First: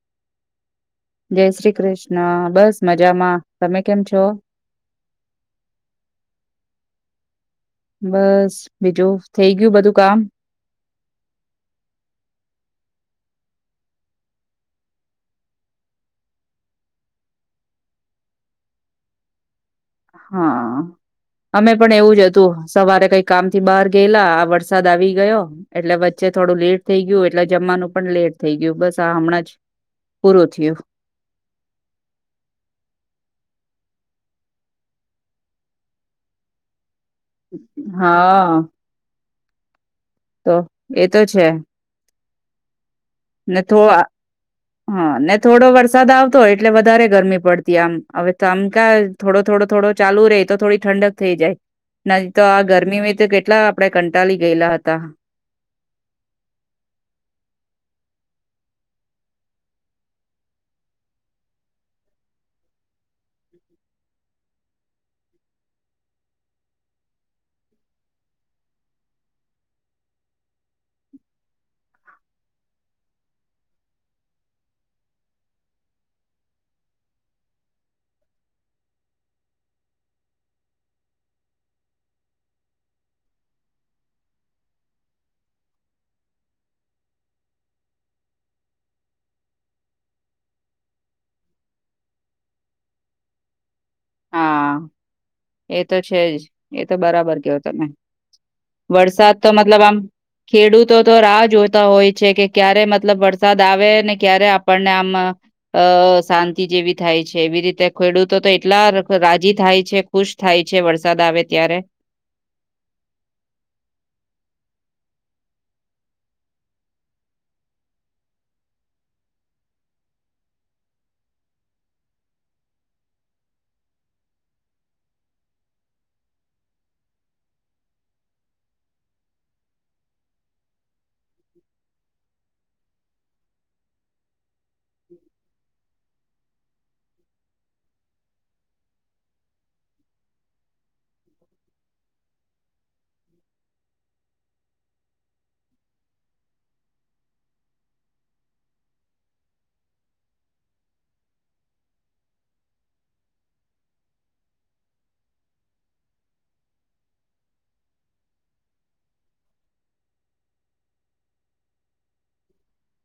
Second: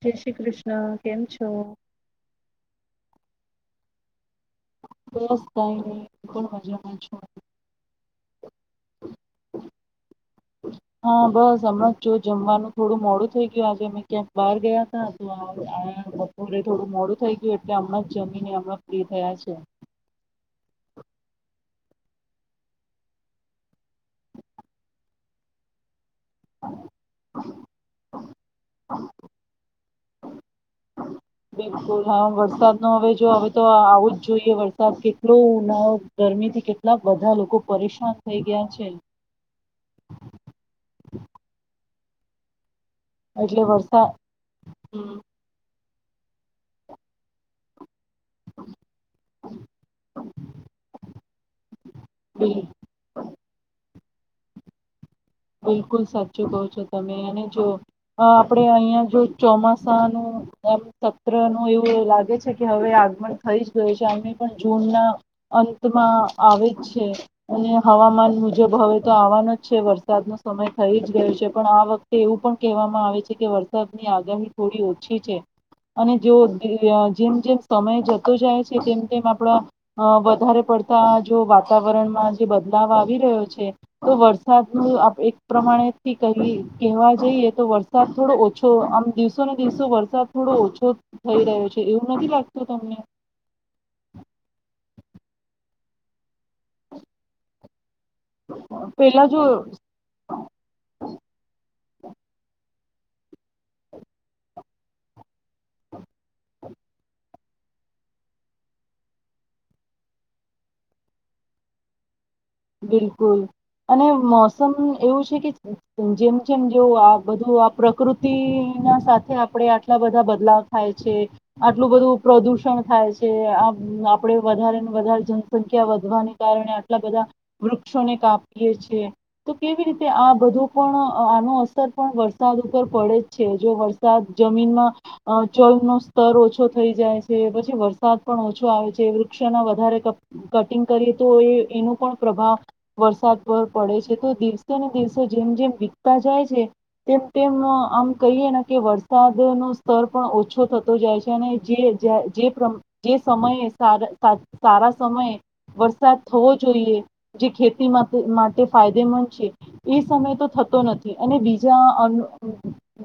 જય શ્રી કૃષ્ણ. કેમ જય છો? શ્રી કૃષ્ણ બસ મજા જામાં તમે કેમ છો? બસ કઈ નહી હું પણ મજામાં છું. બસ બીજું થઈ ગયું બધું કામ? હા બસ હમણાં જો જમવાનું થોડું મોડું થઇ ગયું આજે અમે ક્યાં બહાર ગયા ત તો બપોરે થોડું મોડું થઇ ગયું એટલે હમણાં જ જમીને હમણાં ફ્રી થયા છે. હા અમે પણ એવું જ હતું સવારે કઈ કામ થી બહાર ગયેલા આ વરસાદ આવી ગયો એટલે વચ્ચે થોડું લેટ થઈ ગયું એટલે જમવાનું પણ લેટ થઈ ગયું બસ આ હમણાં જ પૂરો થયો. બિલકુલ હા વરસાદ નો હવે જો હવે તો આવું જ જોઈએ વરસાદ કેટલો ન ગરમી થી કેટ લાક બધા લોકો પરેશાન થઈ હા ગયા છે. તો એતો છે. ને એટલે થો વરસાદ હા હમ, ને થોડો વર્ષ વરસાદ આવતો હોય એટલે વધારે ગરમી પડતી આમ હવે તોમ ક થોડો થોડો થોડો ચાલુ રે તો થોડી ઠંડક થઈ જાય ન તો બિલ આ ગરમી તો કેટલા આપડે કંટાલી ગયેલા હતા બિલકુલ સાચું કહો છો તમે અને જો આપણે અહિયાં જો ચોમાસાનું એમ સત્ર નું એવું લાગે છે કે હવે આગમન થઈ જ ગયું છે અમે પણ જૂન ના અંતમાં આવે જ છે અને હવામાન મુજબ હવે તો આવવાનો જ છે વરસાદ વરસાદ ન સમય થઈ જ ગયો છે પણ આ વખતે એવું પણ કહેવામાં આવે છે કે વરસાદની આગાહી થોડી ઓછી છે અને જો જેમ જેમ સમય જતો જાય છે તેમ તેમ આપણા વધારે પડતા જો વાતાવરણમાં જે બદલાવ આવી રહ્યો છે તો વરસાદ એક પ્રમાણેથી ક કહેવા જઈએ તો વરસાદ થોડો ઓછો આમ દિવસો ને દિવસો વરસાદ થોડો ઓછો થઈ રહ્યો છે એવું નથી લાગતું તમને? હા એ તો છે જ એ તો બરાબર કેવો તમે પેલા વરસાદ જો તો મતલબ આમ ખેડૂતો તો રાહ જોતા હોય છે કે ક્યારે મત મતલબ વરસાદ આવે ને ક્યારે આપણને આમ અ શાંતિ જેવી થાય છે એવી રીતે ખેડૂતો તો એટલા રાજી થાય છે ખુશ થાય છે વરસાદ આવે ત્યારે. બિલકુલ અને મોસમ એવું છે કે જેમ જેમ જેવ આ બધું આ પ્રકૃતિના સાથે આપણે આટલા બધા બદલાવ થાય છે આટલું બધું પ્રદુષણ થાય છે આ આપણે વધારે ને વધારે જનસંખ્યા વધવાને કારણે આટલા બધા વૃક્ષોને કાપીએ છે તો કેવી રીતે આ બધું પણ આનો અસર પણ વરસાદ ઉપર પડે જ છે જો વરસાદ જમીનમાં ચળનો સ્તર ઓછો થઈ જાય છે પછી વરસાદ પણ ઓછો આવે છે વૃક્ષોના વધારે કટિંગ કરીએ તો એ એનું પણ પ્ર વરસાદ પર પડે છે તો દિવસે ને દિવસે જેમ જેમ વીતતા જાય છે તેમ તેમ આમ કહીએ ને કે વરસાદ ન સ્તર પણ ઓછો થતો જાય છે અને જે સમયે સારા સમયે વરસાદ થવો જોઈએ જે ખેતી માટે ફાયદેમંદ છે એ સમય તો થતો નથી અને બીજા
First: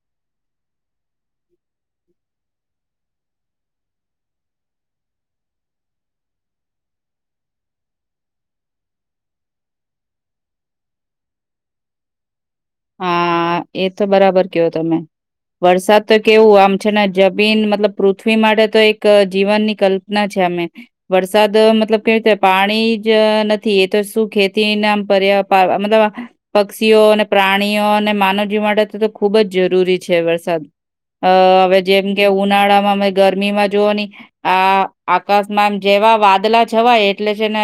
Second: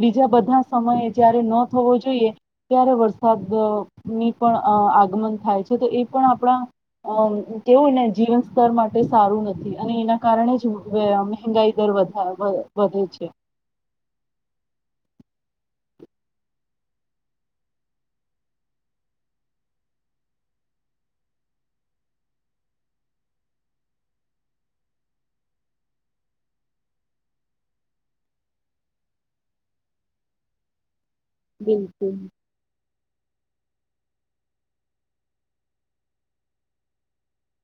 બીજા બધા સમયે જયારે ન થવો જોઈએ ત્યારે વરસાદ ની પણ આગમન થાય છે તો એ પણ આપણા કેવું ને જીવન સ્તર માટે એ સારું નથી અને એના કારણે જ મંગાઈ દર વધારે હા એ તો બરાબર કેયો તમે વરસાદ તો કેવું આમ છે ને જમીન મતલબ પૃથ્વી માટે તો એક જીવનની કલ્પના છે અમે વરસાદ મતલબ કેવી રીતે પાણી જ નથી એ તો શું ખેતી નામ પર્યા મતલબ પક્ષીઓ અને પ્રાણીઓ અને માનવજીવ માટે તો તો ખૂબ જ જરૂરી છે વરસાદ. અ હવે જેમ બિલકુલ કે ઉનાળામાં ગરમીમાં જોઓ ની આ આકાશમાં આમ જેવા વાદલા છવાય એટલે છે ને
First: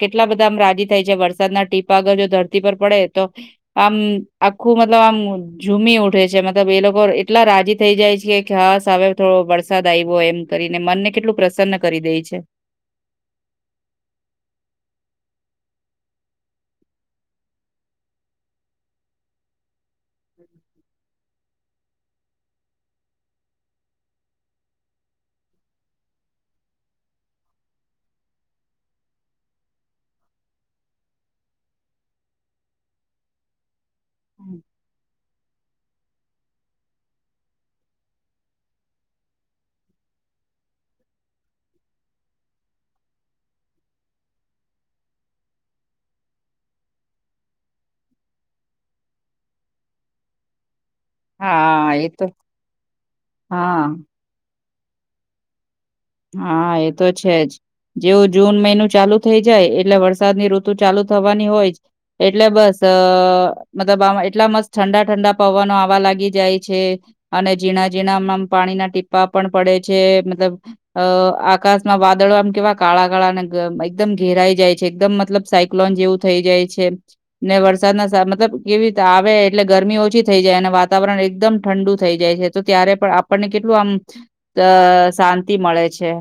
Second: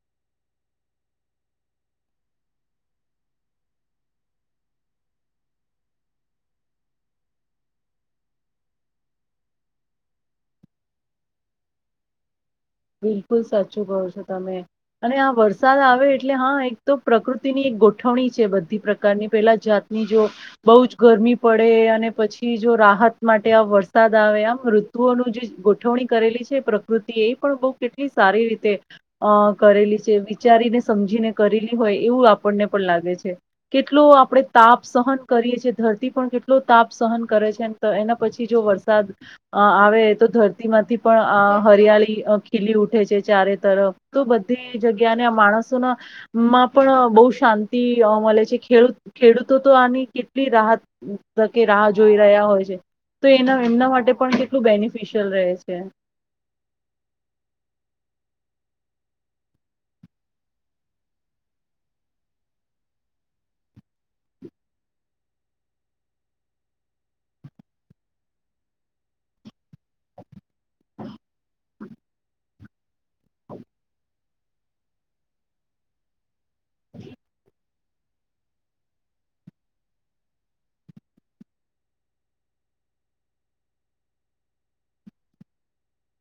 કેટલા બધામ રાજી થાય છે વરસાદના ટીપા આગર જો ધરતી પર પડે તો આમ આખું મતલબ આમ ઝૂમી ઉઠે છે મતલબ એ લોકો એટલા રાજી થઈ જાય છે કે હ હવે થોડો વરસાદ આવ્યો એમ કરીને મનને કેટલું પ્રસન્ન કરી દે છે. બિલકુલ સાચું કહો છો તમે અને આ વરસાદ આવે એટલે હા એક તો પ્રકૃતિની એક ગોઠવણી છે બધી પ્રકારની પેલા જાત ની જો બઉુ જ ગરમી પડે અને પછી જો રાહત માટે આ વરસાદ આવે આમ ઋતુઓનું જે ગોઠવણી કરેલી છે પ્રકૃતિ એ પણ બહુ કેટલી સારી રીતે અ કરેલી છે. વિચારીને સમજીને કરેલી હોય એવું આપણને પણ લાગે છે. કેટલો આપણેે તાપ સહન કરીએ છે. ધરતી પણ કેટલો તાપ સહન કરે છે. એના પછી જો વરસાદ આવે તો ધરતી માંથી પણ હરિયાળી ખીલી ઉઠે છે. ચારે તરફ તો બધી જગ્યાને, આ માણસોનામાં પણ બહુ શાંતિ મળે છે. ખેડૂત ખેડૂતો તો આની કેટલી રાહત તકે રાહ હા એ જોઈ તો રહ્યા હોય છે. તો એના હા. એમના માટે પણ કેટલું બેનિફિશિયલ રહે છે. હા એ તો છે જ, જેવું જૂન મહિનું ચાલુ થઈ જાય એટલે વરસાદની ઋતુ ચાલુ થવાની હોય જ, એટલે બસ મતલબ આ એટલા મસ્ત ઠંડા ઠંડા પવનો આવા લાગી જાય છે. અને ઝીણા ઝીણામાંમ પાણીના ટીપ્પા પણ પડે છે. મતલબ કળા ગાળા ન [inaudible] એકદમ ઘેરાઈ જાય છે. એકદમ મતલબ સાયક્લોન જેવું થઇ જાય છે. છે ને, વર વરસાદ મતલબ કેવી રીતે આવે એટલે ગરમી ઓછી થઈ જાય, અને વાતાવરણ એકદમ ઠંડુ થઈ જાય છે. તો ત્યારે પણ આપણને કેટલું આમ શાંત મળે છે.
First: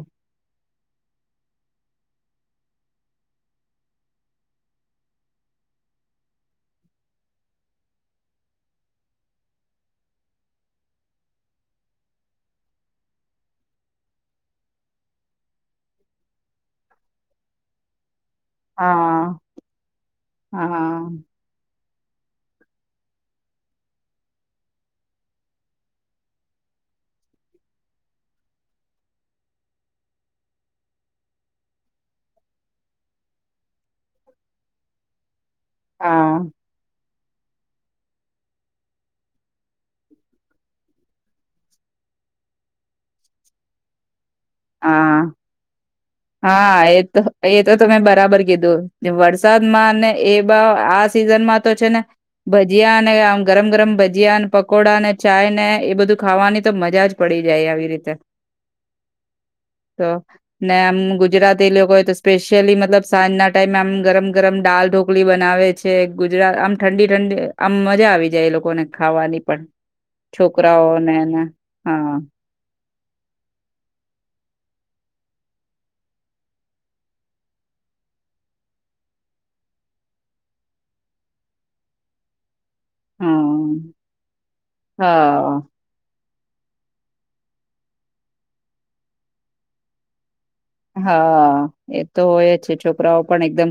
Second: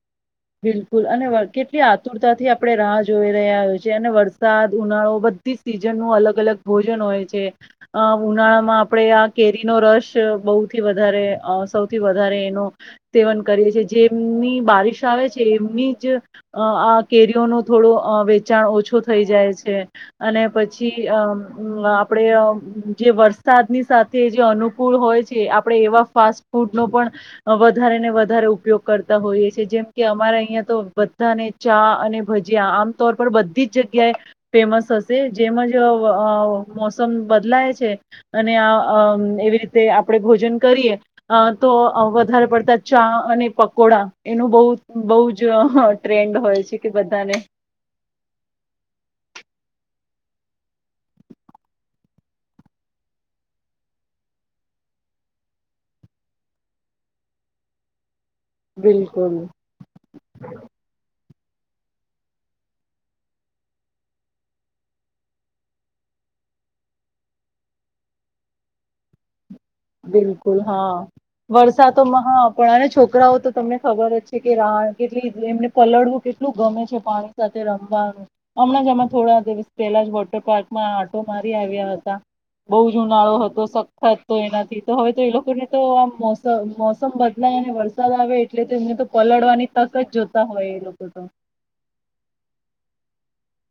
બિલકુલ અને કેટલી આતુરતાથી આપણે રાહ જોઈ રહ્યા હોય છે. અને વરસાદ ઉનાળો બધી સીઝન નું અલગ અલગ ભોજન હોય છે. અ ઉનાળામાં આપણે આ કેરીનો રસ બહુથી વધારે સૌથી વધારે એનું સેવન કરીએ છીએ. જેમની બારિશ ચાલે છે એમની જ આ કેરીઓ નો થોડો વે વેચાણ ઓછો થઈ હા જાય છે. અને પછી હા અમ આપણે જે વરસાદની સાથે જે અનુકૂળ હોય છે. આપણે એવા ફાસ્ટ ફૂડનો પણ વધારે ને વધારે ઉપયોગ કરતા હોઈએ છીએ, જેમ કે અમારે અહિયાં તો બધાને ચા અને ભજીયા. આમ તોર પર બધી જ જગ્યાએ ફેમસ હશે. જેમ જ હા મો બદલાય છે. અને એવી રીતે આપણે ભોજન કરીએ તો વધારે પડતા ચા અને પકોડા એનું બહું બઉ હા જ ઓ, ! હં હા, એતો એતો તમે બરાબર કીધું. વરસાદમાં ને એ બા આ સિઝનમાં તો છેને, ભજીયાને આ ગરમ ગરમ ભજીયા અને પકોડાને, ચાયને એ બધું ખાવાની તો મજા જ પડી જાય. આવી રીતે બિલકુલ. તો ને આમ ગુજરાતી લોકોએ તો સ્પેશિયલી, મતલબ સાંજના ટાઈમે આમ ગરમ ગરમ દાલ ઢોકલી બનાવે છે. ગુજરાત આમ ઠંડી ઠંડી આમ મજા આવી જાય, એ લોકોને ખાવાની પણ. બિલકુલ હા, છોકરાઓને ને. વરસાતો માં હા પણ છોકરાઓ તો તમને ખબર જ છે, કે રા કેટલી એમને પલળવું કેટલું ગમે છે, પાણી સાથે રમવાનું, હમણાં જ અમે થોડા દિવસ પહેલા જ વોટર પાર્કમાં આંટો મારી આવ્યા હતાં. બઉજ ઉનાળો હતો, હા સખત તો એના તો હવે તો એ હા લોકોને તો આમ મોસમ, મોસમ બદલાય અને વરસાદ આવે, એટલે તેમને તો પલળવાની તક જ જો હા, એતો હોય જ છે છોકરાઓ પણ એકદમ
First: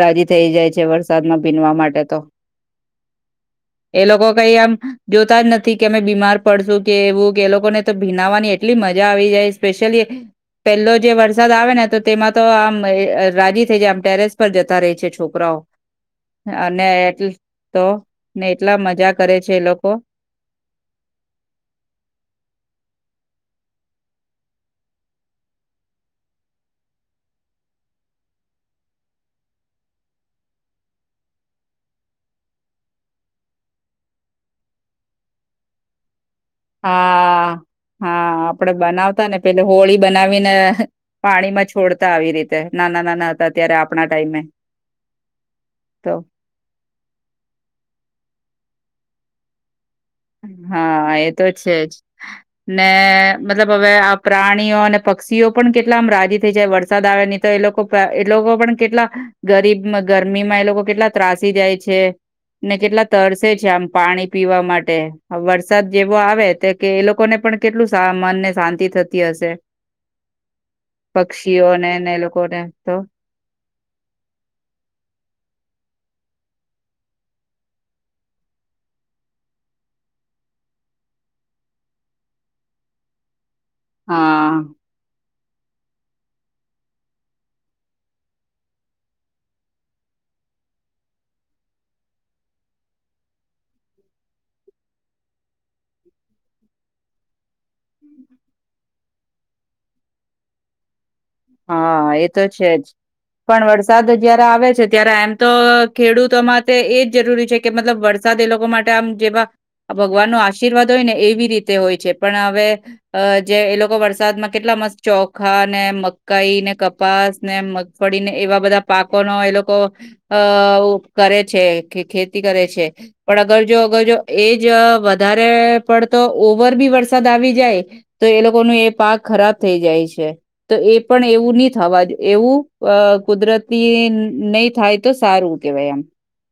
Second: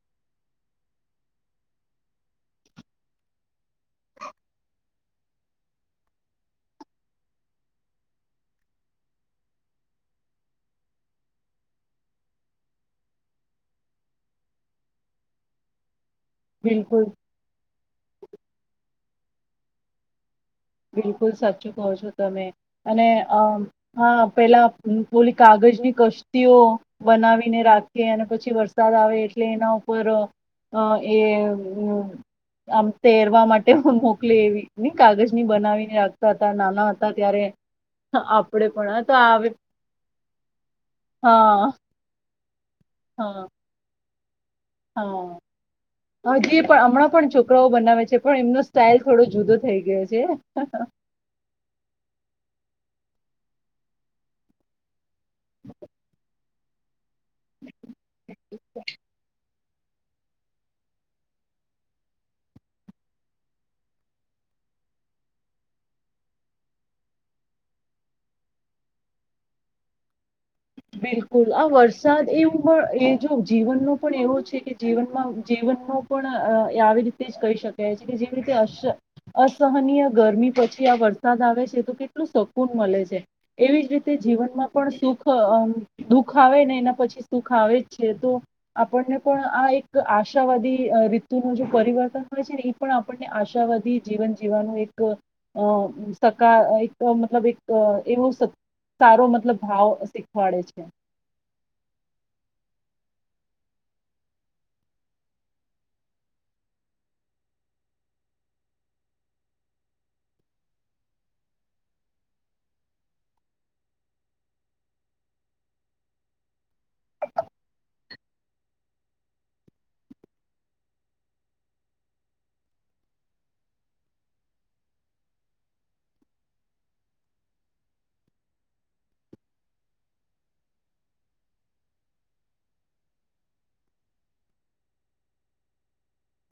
રાજી થઈ જાય છે. વરસાદમાં ભીનવા માટે તો, એ લોકો કઈ આમ જોતા જ નથી કે, અમે બીમાર પડશું કે, એવું કે એ લોકોને તો ભીનાવાની એટલી મજા આવી જાય. સ્પેશિયલી પેલ્લો જે વર વરસાદ આવેને તો તેમાં તો, આમ રાજી થઈ જાય આમ ટેરેસ પર જતા રેય છે છોકરાઓ. અને બિલકુલ એટ તો, ને એટલા મજા કરે છે એ લોકો. બિલકુલ સાચું કહો છો તમે, અને અ હા પેલા હોલી કાગજની કશ્તીઓ બનાવીને રાખીએ, અને પછી વરસાદ આવે એટલે એના ઉપર અ એ આમ તેરવા માટે મોકલી એવી, કાગજ ની બનાવીને ત્યારે હા હા, આપડે પણ આ તો બનાવતાને આવે પેલે હોળી બનાવીને હા પાણીમાં છોડતા આવી રી તે નાનાં, નાનાં હા હતા, ત્યારે આપણા ટાઈમે. તો હજી પણ હમણાં પણ છોકરાઓ બનાવે છે, પણ એમનો સ્ટાઈલ થોડો જુદો થઈ ગયો છે. હા, એતો છેજ ને મતલબ હવે, આ પ્રાણીઓ અને પક્ષીઓ પણ કેટલા આમ રાજી થઈ જાય વરસાદ આવેની તો એ લોકો એ લોકો પણ કેટલા ગરીબ ગરમીમાં એ લોકો કેટલા ત્રાસી જાય છને, કેટલા તરસે છે, આમ પાણી પીવા માટ હે વરસાદ જેવો આવે, તો કે એ લોકોને પણ કેટલું મનને શાંતિ થતી હશે. બિલકુલ, આ પક્ષીઓને ને એ વરસાદ લોકોને એવું તો પણ એ જો જીવનનો પણ એવો છેકે, જીવનમાં જીવનનો પણ અ આવી રીતે જ કહી શકાય છે, કે જેવી રીતે અસ અસહનીય ગરમી પછી આ વરસાદ આવે, છે તો કેટલું શકૂન મલે છે. એવી જ રીતે હા જીવનમાં, પણ સુખ હ આ. દુઃખ આવેને એના પછી સુખ આવે જ છે, તો આપણને પણ આ એક આશાવાદી રીધ્ધુનું જે પરિવર્તન હોય છેને, એ પણ આપણને આશાવાદી જીવન જીવવાનું એક સકાર એક મતલબ એક એવો સારો મતલબ ભાવ મળે છે. હા, એતો છેજ પણ વરસાદ જયારે આવે છે ત્યારે એમતો ખેડૂતો માટે એજ જરૂરી છેકે મતલબ વરસાદ એ લોકો માટે આમ જેવા ભગવાનનો આશીર્વાદ હોય ને એવી રીતે હોય છે, પણ હવે, જે એ લોકો વરસાદમાં કેટલા મસ્ત ચોખાને અને મ કઈને કપાસને મગફળીને એવા બધાં પાકોનો એ લોકો અ કરે છે, ખેતી કરે છે પણ અગર જો અગર જો એજ વધારે પડતો ઓવર બી વરસાદ આવી જાય, તો એ લોકોનો એ પાક ખરાબ થઈ જાય છે, તો એ પણ એવુંની થવાં એવું અ કુદરતી નય થાય, તો સારું કહેવાય એમ.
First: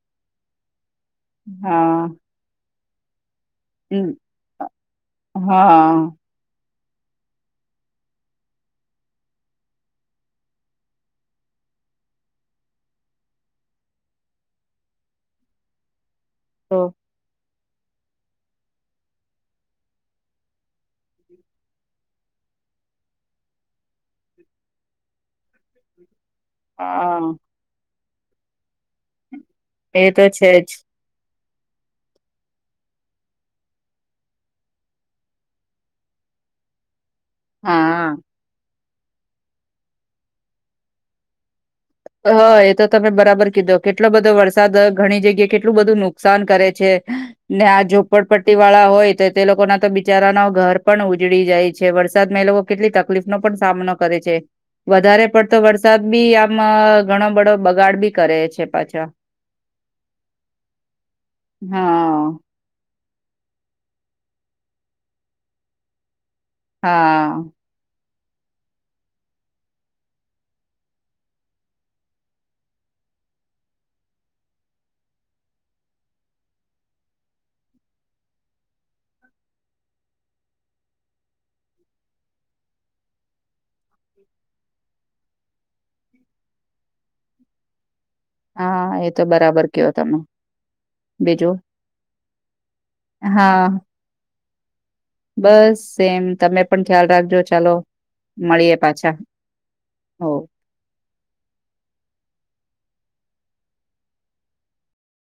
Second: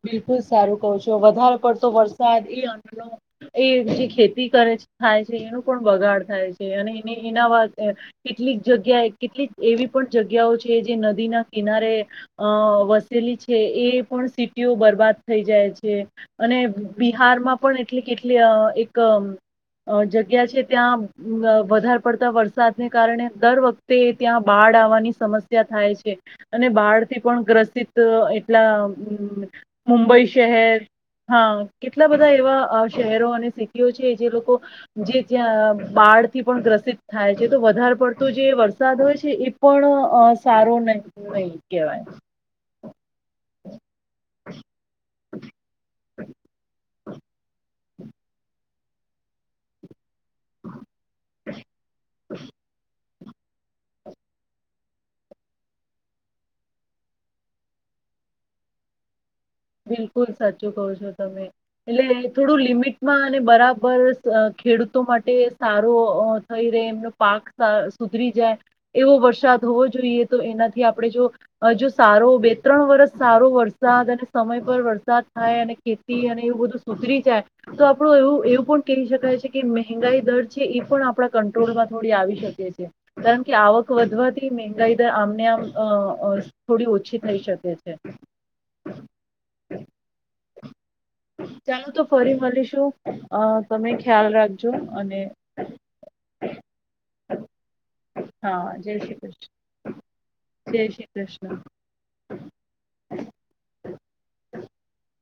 બિલકુલ સારું. કહો છો, વધારે પડતો વરસાદ એ હલો. એ જે એમ ખેતી કરે છે, થાય છે, હા એનું પણ હા બગાડ થાય છે. અને એ એના [unintelligible] કેટલીક જગ્યાએ કેટલીક એવી પણ જગ્યાઓ છે, જે નદી ના કિનારે અ વસેલી છે. એ પણ યો બરબાદ થઈ, જાય છે. અને તો બિહારમાં પણ એટલી કેટલી એક જગ્યા છે, ત્યાં વધારે પડતા વરસાદને કારણે દર વખતે, ત્યાં બાળ આવવાની સમસ્યા થાય છે. અને બહાર થી હા પણ ગ્રસિત તો એટલા એ મુુંબઈ તો છે જ શહેર હા કેટલા બધા એવા શહેરો અને સિટીઓ છે, જે લોકો જે, ત્યાં બાળથી પણ ગ્રસિત થાય છે. તો વધારે હા પડતું જે વર વરસાદ હોય છે. એ પણ અ સારો નહ નહી, કેવાય. હા એત તમે બરાબર કીધો કેટલો બધો વરસાદ ઘણી જગ્યાએ કેટલું બધું નુકસાન કરે છે, ને આ જો ઝુપડપડપટ્ટી વાળા હોય, તો તે લોકોના તો બીજ બિચારા ન ઘર પણ ઉજળી જાય છે, વરસાદમા એ લોકો કેટલી તક તકલીફ નો પણ સામનો કરે છે, વધારે પડતો વરસાદ બી આમ ઘણો બડો બગાડ બી કરે છે. પાછા બિલકુલ સાચું કવ છો તમે એટલે હા થોડું લિમિટમાં અને બરાબર બર ખેડૂતો માટે સારો થઈ રેય એમનો હા પાક સુધરી જાય એવો વરસાદ હોવો જોઈએ. તો એનાથી આપણે જો જો સારો બે ત્રણ વરષ સારો વરસાદ અને સમય પર વરસાદ થાય અને ખેતી અને એવું બધું સુધરી જાય તો, આપણું એવું એવું પણ કહી શકાય છે કે મહેંગાઈ દર છે, એ પણ આપણા કંટ્રોલમાં થોડી આવી શકે છે. કારણ કે આવક વધવાથી મંહેગાઈ દર આમને આમ થોડી ઓછી થઈ શકે છે. હા એ તો બરાબર કયો તમે બીજું. ચાલો તો ફરી મળીશ. હા તમે ખ્યાલ રાખો. બસ સેમ તમે પણ ખ્યાલ રાખજો ચાલો હા મળીએે જય પાછા શ્રી કૃષ્ણ હો. જય શ્રી કૃષ્ણ. [inaudible] [unintelligible]